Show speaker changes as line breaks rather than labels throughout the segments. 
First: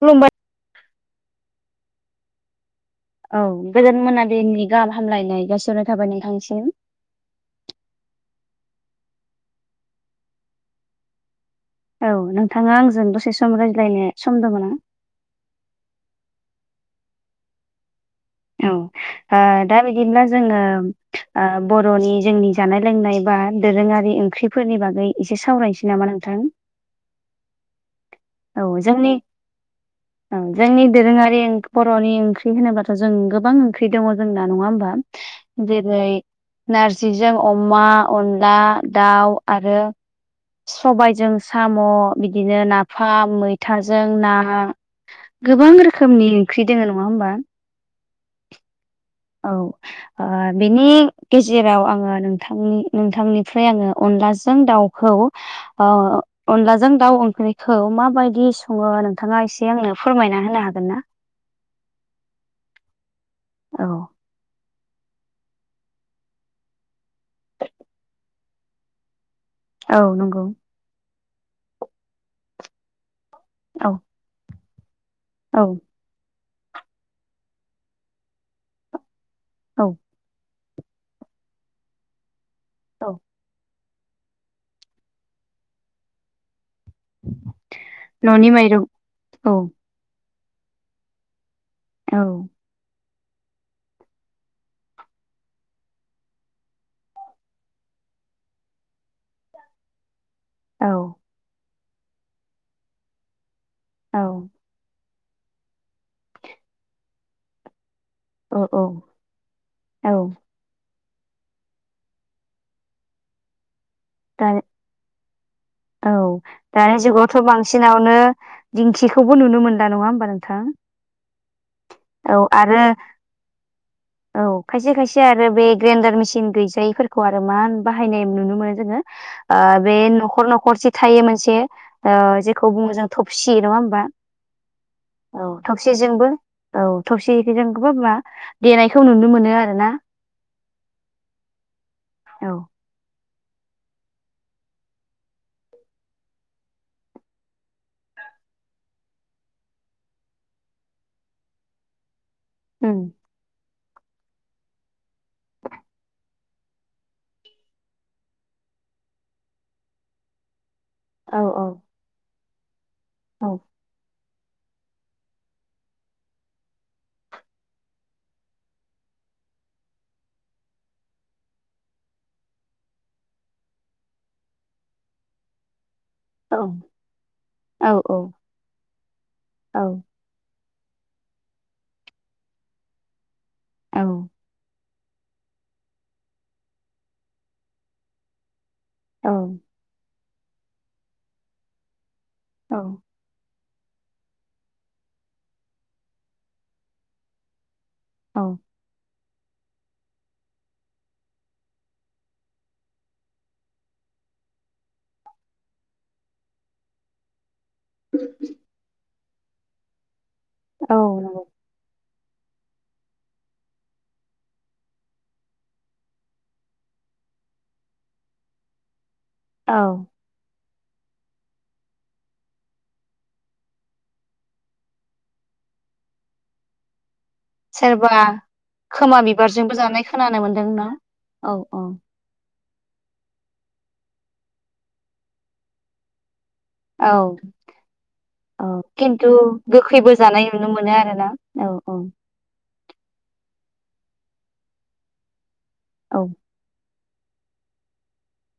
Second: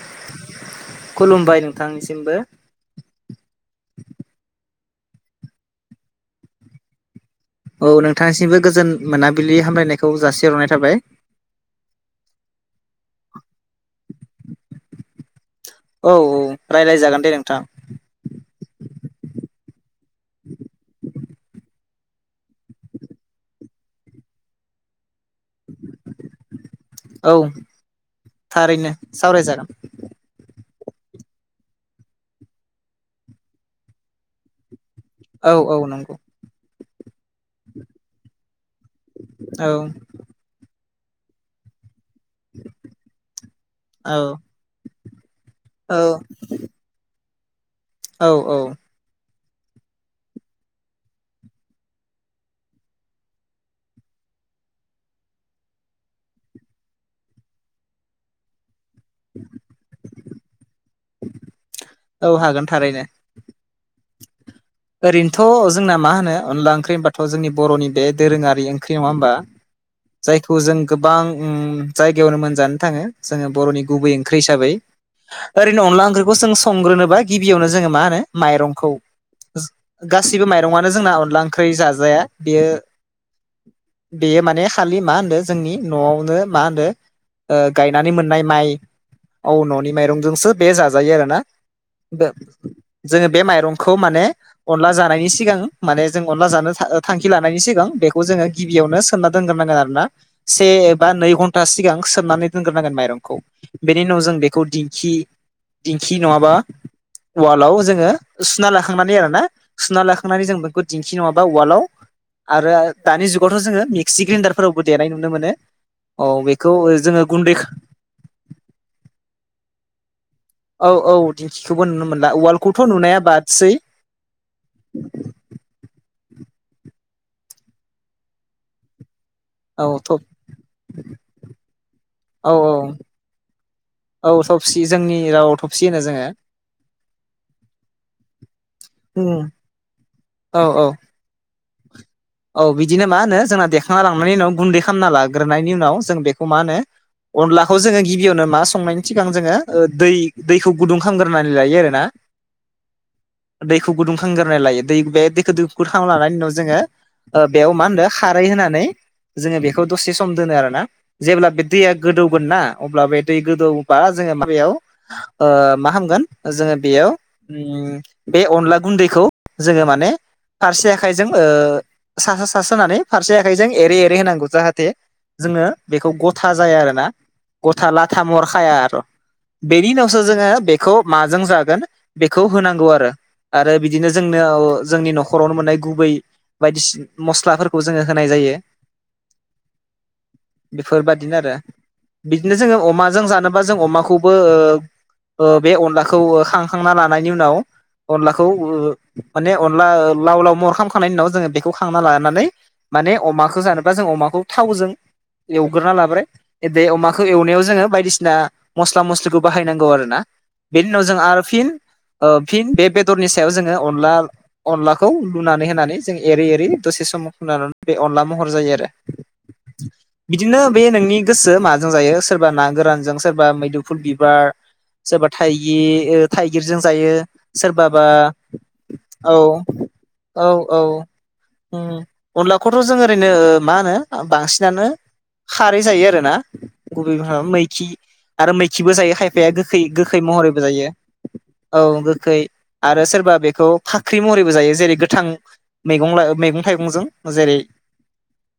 खुलुबाय।
खुलुमबाय नोंथांनिसिमबो।
औ गोजोन मोनाबलिनि गाहाम हामलायनाय जासिनाय थाबाय नोंथांसिम।
औ नोंथांनिसिमबो गोजोन मोनाबिलि हामलायनायखौ जासि हरनाय थाबाय।
औ नोंथाङा आंजों दसे सम रायज्लायनाय सम दङमोन आं
औ औ रायज्लायजागोन दे नोंथां।
औ दा बिदिब्ला जोङो ओ। बर'नि जोंनि जानाय लोंनाय बा दोरोङारि ओंख्रिफोरनि बागै एसे सावरायनोसै नामा नोंथां।
औ
औ
थारैनो
जोंनि
सावरायजागोन।
औ जोंनि दोरोङारि बर'नि ओंख्रि होनोब्लााथ' जों गोबां ओंख्रि दङ जोंना नङा होमबा?
औ औ
जेरै
नंगौ
नारजिजों अमा अनला दाउ
औ
आरो। सबाइजों साम' बिदिनो नाफाम मैथाजों
औ
ना गोबां
औ
रोखोमनि ओंख्रि दोङो नङा होनोमबा?
औ औ।
औ। बिनि गेजेराव आङो नोंथांनि नोंथांनिफ्राय आङो अनलाजों दाउ खौ अनलाजों दाउ ओंख्रिखौ माबायदि सङो नोंथाङा एसे आंनो फोरमायना होनो हागोन ना।
औ हागोन थारैनो।
औ।
ओरैनोथ' जोंना मा होनो अनला ओंख्रि होनबाथ' जोंनि बर'नि बे दोरोङारि ओंख्रि नङा होमबा?
औ नंगौ
जायखौ जों गोबां जायगायावनो मोनजानो थाङो जोङो बर'नि
औ
गुबै ओं ओंख्रि हिसाबै
औ
ओरैनो अनला ओंख्रिखौ जों संग्रोनोबा गिबियावनो जोङो मा होनो माइरंखौ
औ
गासिबो माइरङआानो जोंना अनला ओंख्रि जाजाया बेयो
औ
बेयो माने खालि मा होनदों जोंनि न'आवनो मा होनो गायनानै मोननाय
न'नि
माइ
माइरं
औ न'नि माइरंजोंसो बे जाजायो आरो ना।
औ
बे जोङो बे माइरंखौ माने अनला जानायनि सिगां माने जों अनला जानो थांखि लानायनि सिगां बेखौ जोङो गिबियावनो सोनना दोनग्रोनांगोन आरो ना। से एबा नै घन्टा सिगां सोमनानै दोनग्रोनांगोन माइरंखौ बेनि
औ
उनाव जों बेखौ दिंखि दिंखि नङाबा वालाव जोङो
औ
सुना लाखांनानै आरो ना सुना
औ
लाखांनानै जों बे दिंखि नङाबा उवालाव आरो दानि जुगावथ' जोङो मिक्सि
दा
ग्रेन्डारफोरावबो देनाय नुनो मोनो।
औ
बेखौ
दानि
जोङो
जुगावथ'
गुन्दै औ
बांसिनावनो दिंखिखौबो नुनो मोना नंङा होमबा नों
औ औ दिंखिखौबो नुनो मोनला
आरो
ववाल्खौथ' नुनाया बादसै
औ खायसे खायसे आरो बे ग्रेन्डार मेसिन गैजायैफोरखौ आरो मान बाहायनाय नुनो मोनो जोंङो
औ
बे
थब
न'खर न'खर जि थायो मोनसे
औ
जेखौ
औ
बुंङो जों थबसि नंङा होमबा
औ सबसि जोंनि
औ
राव थबसि होनो जोङो
थबसिजोंबो औ थबसिजों होनबा देनायखौ नुनो मोनो आरो ना
औ औ
औ
औ बिदिनो मा होनो जोंना देखांना लांनायनि उनाव गुन्दै खालामना लाग्रोननि उनाव जों बेखौ मा होनो अनलाखौ जोंङो गिबियावनो मा संनायनि सिगां जोङो दै दैखौ गुदुं खालामग्रोनानै लायो आरोना
[unintelligible]
दैखौ गुदुंखांग्रोनाय लायो दै बे दैखौुं गुदुंखांना लानायनि उनाव जोंङो बेयाव मा होनदों खारै होनानै जोंङो बेखौ दसे सम दोनो आरोना
औ
जेब्ला बे
औ
दैया गोदौगोन ना अब्ला बे दै
औ
गोदौबा जोंङो माबायाव मा खामगोन जोंङो बेयाव बे अनला गुन्दैखौ जोंङो माने फारसे आखाइजों सा सास होनानै फारसे आखाइजों एरै एरै होनांगौ जाहाथे जोंङो बेखौ गथा गथा
औ
ज आरोना
औ
गथा लाथा महरखाया आरो
औ
बेनि उन जो बेखौ माजों जागोन बेखौ होनांगौ आरो आरो
औ
बिदिनो जोंनो जोंनि न'खरावनो मोननाय गुबै बायदिसिना मस्लाफोरखौ जोंङो होनाय जायो।
औ
बेफोरबायादिनो आरो बिदिनो
औ
जोंङो अमाजों जानो माबा जों अमाखौबो बे अनलाखौ खांखांना लानायनि उनाव
औ
अनलाखौ
औ
माने अनला लाव लाव मरखामखांनायनि उनाव जोंङो बेखौ थांना लानानै माने अमाखौ जानोबा जों अमाखौ थावजों एवग्रोना लाब्राय बे अमाखौ एवनायाव जोङो बायदिसिना मस्ला मस्लिखौ बाहायनांगौ आरो ना बेनि
औ
उनाव जों आरो
नंगौ
फिन फिन बे बेदरनि सायाव जोंङो अनला अनलाखौ लुनानै होनानै जों एरै एरै दसे समाव खनानै बे अनला महर जायो आरो
औ
बिदिनो बे नोंनि गोसो माजों जायो सोरबा ना गोरानजों सोरबा मैदुफुल बिबार सोरबा थाइगिर थाइगिरजों जायो। सोरबाबा
सोरबा खोमा
औ
बिबारजोंबो जानाय खोनानो
औ औ
मोनदोंनाा औ औ
उम अनलाखौथ' जों ओरैनो मा होनो बांसिनानो खारै जायो आरोना
औ
[unintelligible] मैखि आरो
औ
मैखिबो जायो
खिन्थु
खायफाया गोखै
गोखैबो
गोखै
जानाय
महरैबो
नुनो
जायो
मोनो आरोना
औ गोखै आरो सोरबा बेखौ फाख्रि महरैबो जायो जेरै गोथां मैगं
औ
मैगं थाइंजों जेरै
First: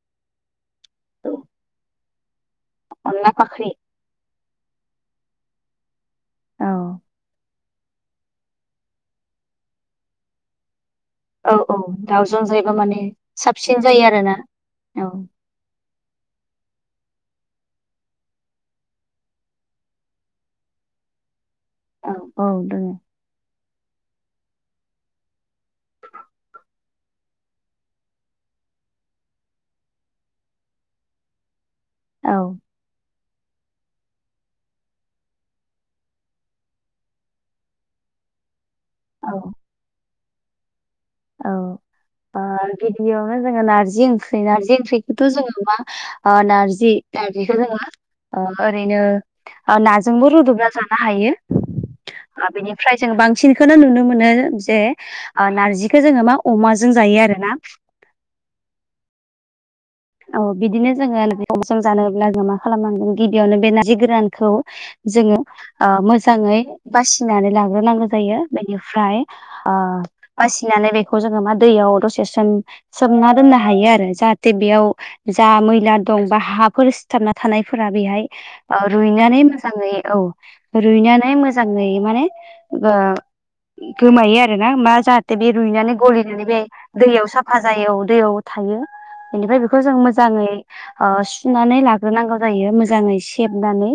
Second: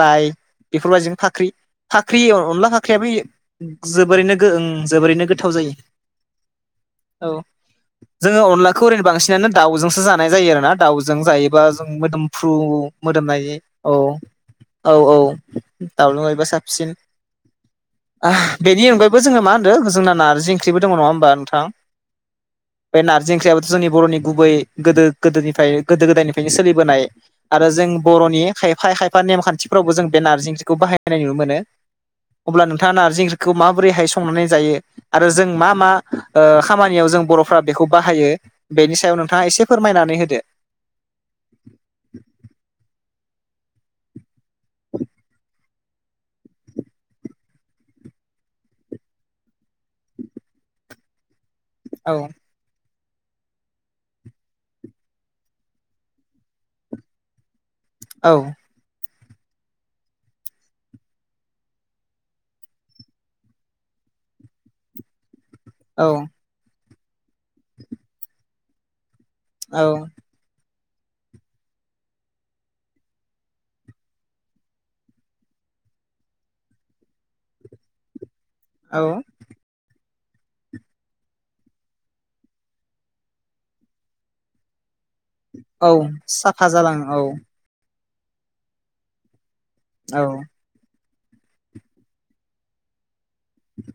लाइ बेफोरबायदि फाख्रि फाख्रि अनला फाख्रि
अनला फाख्रि
फाख्रियाबो जोबोरैनोओ जोबोरैनो गोथाव जायो
औ
औ जोंङो अनलाखौ ओरैनो बांसिनानो दाउजोंसो जानाय जायो आरोना दाउजों
औ
जायोबा
औ
जों
दाउजों
मोदोमफ्रु
जायोबा माने
मोदोमनाय
साबसिन
औ
जायो आरोना
औ औ दाउ लकेलबा साबसिन बेनि अनगायबो जोंङो मा होनदों जोंना नारजि ओंख्रिबो दंङो नंङा होमबा नोंथां
औ औ दंङो
बे नारजि ओंख्रियाबथ' जोंनि बर'नि गुबै गोदो गोदोनिफ्राय गोदो गोदायनिफ्रायनो सोलिबोनाय आरो जों बर'नि खायफा खायफा नेमखानथिफ्रावबो जों बे नारजि ओंख्रिखौ बाहायनाय नुनो मोनो।
औ
अब्ला नोंथांङा नारजि ओंख्रिखौ माबोरैहाय संनानै जायो। आरो जों मा मा ओ खामानियाव जों बर'फ्रा बेखौ बाहायो बेनि सायाव नोंथांङा एसे फोरमायनानै होदो
औ ब गिबियावनो जोंङो नारजि ओंख्रि नारजि ओंख्रिखौथ' जोंङो मा आ नारजि नारजिखोनो ओरैनो नाजोंबो रुदुबना जानो हायो।
औ
बेनिफ्राय जों बांसिनखौनो नुनो मोनो जे ओ नारजि बेखौ जोङो मा अमाजों जायो आरो ना।
औ
औ बिदिनो जोङो सम सम जानोब्ला जों मा खालामनांदों गिबियावनो बे नारजि गोरानखौ जोङो ओ
औ
मोजाङै बासिनानै लाग्रोनांगौ जायो बेनिफ्राय आ
औ
बासिनानै बेखौ जोङो मा दैयाव दसे सोम सोमना दोननो हायो आरो जाहाथे बेयाव जा मैला दं बा हाफोर सिथाबना थानायफोरा बेहाय औ रुइनानै मोजाङै औ रुइनानै मोजाङै माने गोमायो आरो नामा जा बे
औ
रुइनानै गलिनानै बे
साफा जालाङो
दैयाव साफा जायो औ दैयाव थायो बेनिफ्राय बेखौ जों
औ
मोजाङै ओ सुनानै लाग्रोनांगौ जायो मोजाङै सेबनानै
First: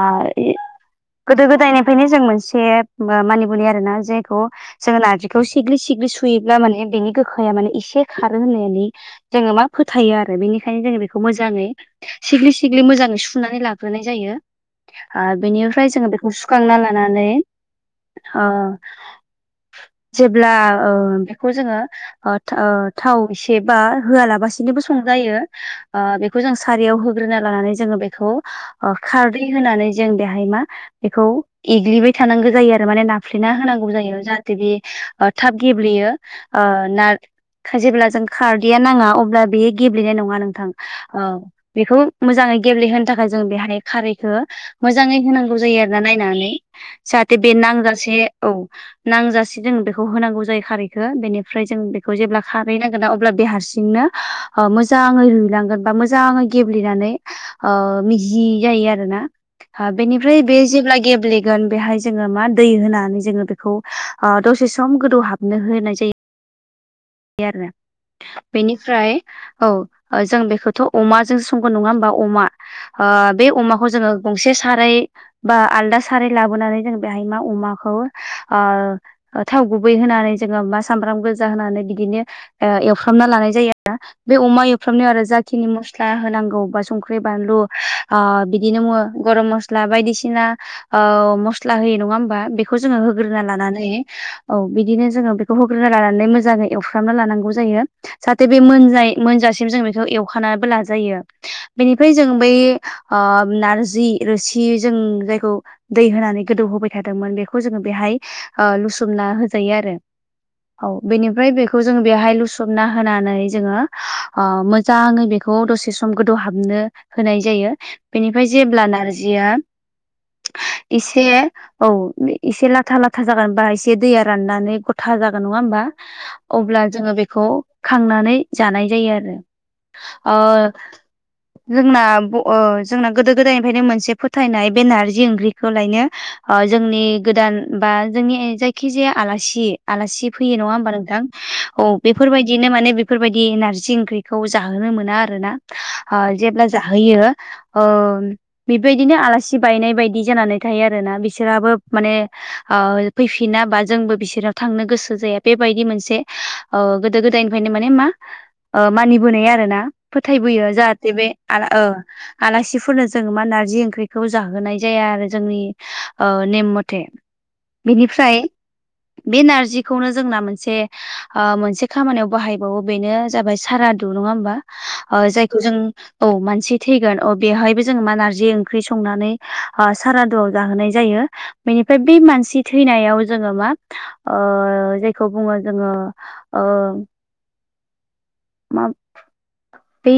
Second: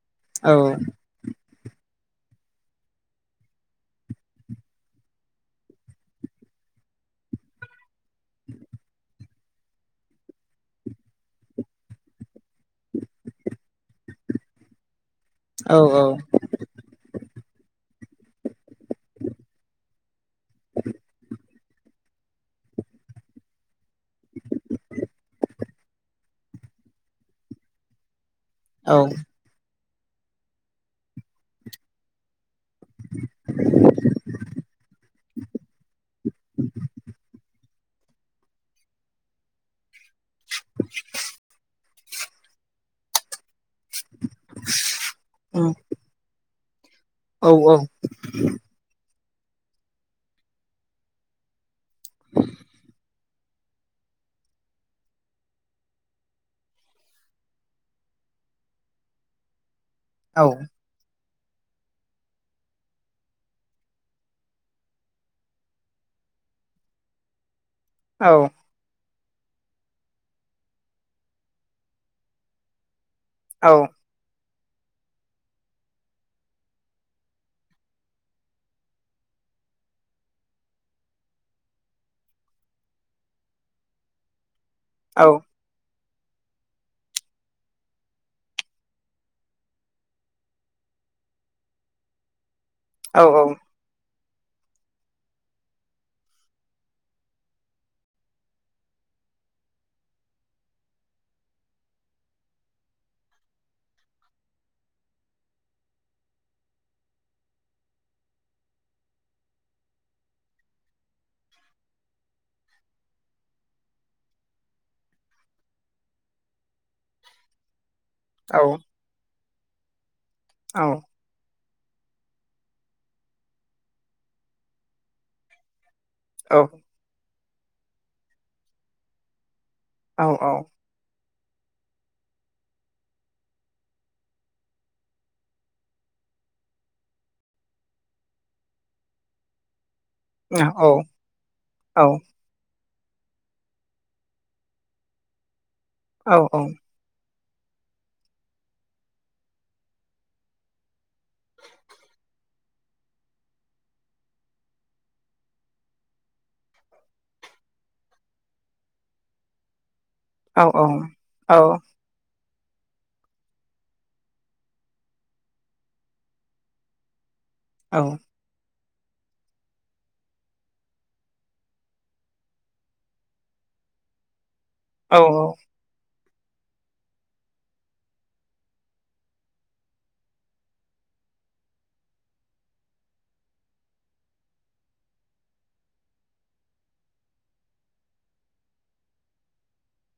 ओ
औ
गोदो गोदायनिफ्रायनो जों मोनसे मानि बुलियो [unintelligible] आरोना जेखौ जोङो नारजिखौ सिग्लि सिग्लि सुयोब्ला माने बेनि गोखाया माने एसे खारो होननानै जोङो मा फोथायो आरो बेनिखायनो जोङो बेखौ मोजाङै सिग्लि सिग्लि मोजाङै सुनानै लाग्रोनाय जायो। आ
औ
बेनिफ्राय जोङो बेखौ सुखांना लानानै आ जेब्ला ओ जोङो थाव एसे बा होआलाबासि बो संजायो ओ बेखौ जों सारायाव होग्रोना लानानै जोंङो बेखौ ओ
औ
खार होनानै जों बेहाय मा बेखौ एग्लिबाय थानांगौ जायो आरो। माने नाफ्लेना होनांगौ जायो जाहाथे बे थाब गेब्लेयो ओ नार जेब्ला जों खारदैया नाङा अब्ला बे गेब्लेनाय नङा नोंथां ओ बेखौ मोजाङै गेब्लेहोनो थाखाय जों बेहाय खारैखौ मोजाङै होनांगौ जायो आरोना नायनानै जाहाथे बे नांजासे औ नांजासे जोङो बेखौ होनांगौ जायो खारैखो बेनिफ्राय जों बेखौ जेब्ला खारै नांगोन ना अब्ला बे हारसि नो मोजाङै रुइलांगोन बा मोजाङै गेब्लेनानै ओ मिजि जायो आरोना बेनिफ्राय
औ
बे जेब्ला गेब्ले गोन बेहाय जोङो मा दै होनानै जोङो बेखौ ओ दसे सम गोदौ हाबनो होनाय जायो। यो आरो
औ
बेनिफ्राय औ जों बेखौथ' अमाजों संगोन नङा होनबा अमा ओ बे अमाखौ जोङो गंसे साराय बा आलदा सारै लाबोनानै जों बेहाय मा अमाखौ ओ थाव गुबै होनानै जोङो मा सामब्राम गोजा होनानै बिदिनो ओ एवफ्रामना लानाय जायो आरो बे अमा एवफ्रामनायाव आरो जाखिनि म मस्ला होनांगौ बा संख्रि बानलु ओ बिदिनो बुङो गरम मस्ला बायदिसिना ओ मस्ला होयो नङा होमबा बे खौ जोङो होग्रोना लानानै औ बिदिनो जोंङो बेखौ होग्रोना लानानै मोजाङै खालामना लानांगौ जायो जाहाथे बे मोनज मोनजासिम जों बेखौ एवखनानैबो लाजायो। बेनिफ्राय जों बै ओ नारजि रोसि जों जायखौ दै होनानै गोदौ होबाय थादोंमोन बेखौ जोङो बेहाय ओ लुसोमना होजायो आरो। औ बेनिफ्राय बेखौ बेखौ जों बेवहाय लुसबना होनानै जोङो मोजाङै बेखौ दसे सम गोदौहाबनो होनाय जायो बेनिफ्राय
औ
जेब्ला नारजिया
औ
एसे औ एसे लाथा लाथा जागोनबा एसे दैया राननानै गथा जागोन नंङा होमबा
औ
अब्ला जोंङो बेखौ खांनानै जानाय जायो
औ
आरो जोंना जोंना गोदो गोदायनिफ्रायनो मोनसे फोथायनाय बेनारजि ओंख्रिखौ लायनो जोंनि गोदान बा जोंनि जायखि जाया आलासि आलासि
औ
फैयो नंङा होमबा
औ
नोंथां औ बेफोरबायदिनो माने बेफोरबायदि नारजि ओंख्रिखौ जाहोनो मोना आरो ना
औ
जेब्ला जाहोयो ओ बेबायदिनो आलासि बायनाय बायदि जानानै थायो आरोना बिसोराबो माने फैफिना बा जोंबो बिसोराव थांनो गोसो जाया बेबायदि मोनसे गोदो गोदायनिफ्रायनो माने मा मानिबोनाय आरो ना
औ
फोथायबोयो जाहाथे बे
औ
आ आलासिफोरनो जोंङो मा नारजि ओंख्रिखौ जाहोनाय जाया आरो जोंनि नेम मथे
औ
बेनिफ्राय बे नारजिखौनो जोंना मोनसे मोनसे खामानियाव बाहायबावो बेनो जाबाय सारादु नंङा होमबा
औ
जायखौ जों औ मानसि थैगोन अ बेवहायबो जोङो मा नारजि ओंख्रि संनानै सारादुआव जाहोनाय जायो। बेनिफ्राय बे मानसि थैनायाव जोंङो मा जेखौ बुंङो जोंङो ओ मा बे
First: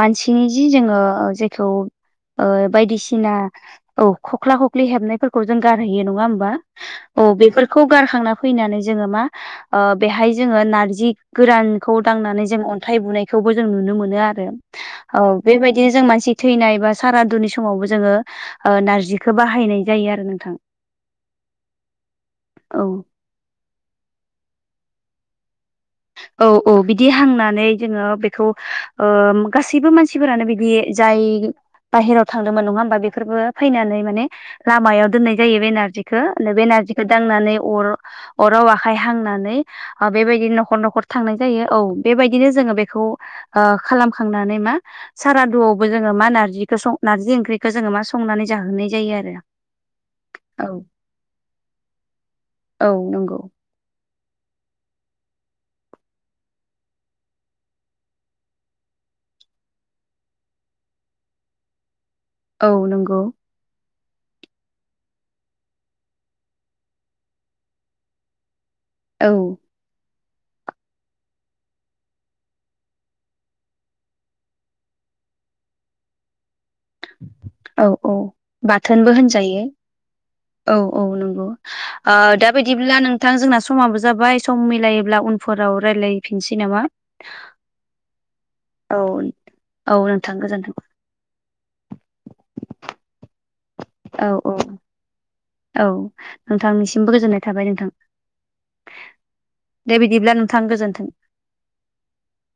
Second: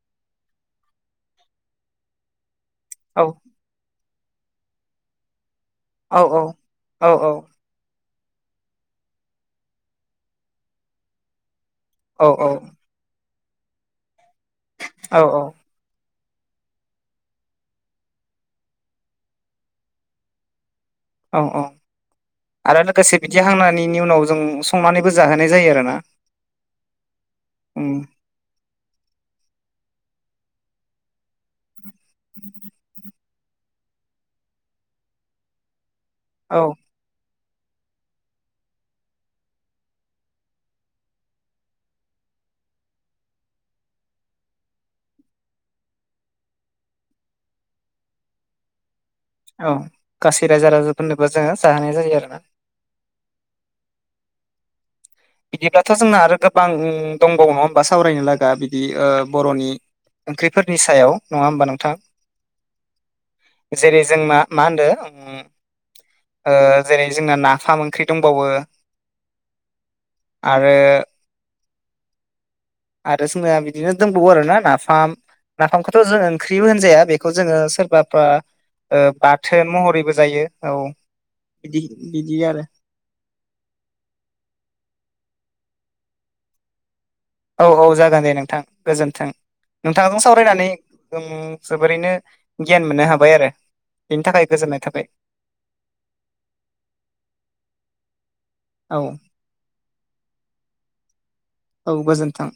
मानसिनि जि जोंङो जायखौ बायदि बायदिसिना औ खख्ला खख्लि हेबनायफोरखौ जों गारहैयो नंङा होनबा औ बे गारखांना फैनानै जोंङो मा बेहाय जोङो नारजि गोरानखौ
औ
नांनानै जों अन्थाइ बुनायखौबो जों नुनो मोनो आरो
औ
बेबायदि बिदिनो जों मानसि थैनाय बा सारादुनि समावबो जोंङो नारजिखौ बाहायनाय जायो आरो नोंथां
औ औ आरो
औ
लोगोसे बिदि हांनि उनाव जों संनानैबो जाहोनाय जायो आरोना
औ औ बिदि हांनानै
उम
जोंङो बे खौ गासैबो मानसिफोरानो बिदि जाय बाहहेराव थांदोंमोन नङा होमबा बेफोरबो फैनानै माने लामायाव दोननाय जायो बेनारजिखौ
औ
बे नारजि दांनानै अर अराव आखाइ हांनानै बेबायदिनो न'खर न'खर थांनाय जायो औ बेबायदिनो जोङो बेखौ खालामखांनानै मा सारादुआवबो जोंङो मा नारजिखौं नारजि ओंख्रिखौ जोंङो मा संनानै जाहोनाय जायो आरो
औ गासै
औ
रायजो राजाफोरनोबो जोंङो जाहोनाय जायो आरो ना
औ नंगौ
बिदिब्लाथ' जोंना आरो गोबां दंबावो नङा होनबा सावरायनो लागा बिदि बर'नि ओंख्रिफोरनि सायाव नंङा होमबा नोंथां
औ नंगौ
जेरै जोंना मा होनदों ओ जेरै जोंना नाफाम ओंख्रि दंबावो
औ
आरो
[inaudible]
आरो जोंना बिदिनो दोंबावो आरोना नाफाम नाफामखौथ' जों ओंख्रिबो होनजाया बेखौ जोंङो
औ औ
सोरबाफ्रा
बाथोनबो होनजायो
बाथोन महरैबो जायो औ बिदि
ओ
बिदि
दा
आरो
बायदिब्ला नोंथां जोंना समाबो जाबाय सम मिलायोब्ला उनफोराव रायलायफिनसै नामा
औ औ जागोन दे नोंथां
औ
गोजोन्थों
औ
नोंथांजों
नोंथां
सावरायनानै
गोजोन्थों
जों जोबोरैनो गियान मोननो हाबाय आरो बेनि
औ
थाखाय
औ
गोजोननाय थाबाय
औ नोंथांनिसिमबो गोजोननाय थाबाय नोंथां
औ
दे बिदिब्ला नोंथां गोजोन्थों
औ गोजोनथों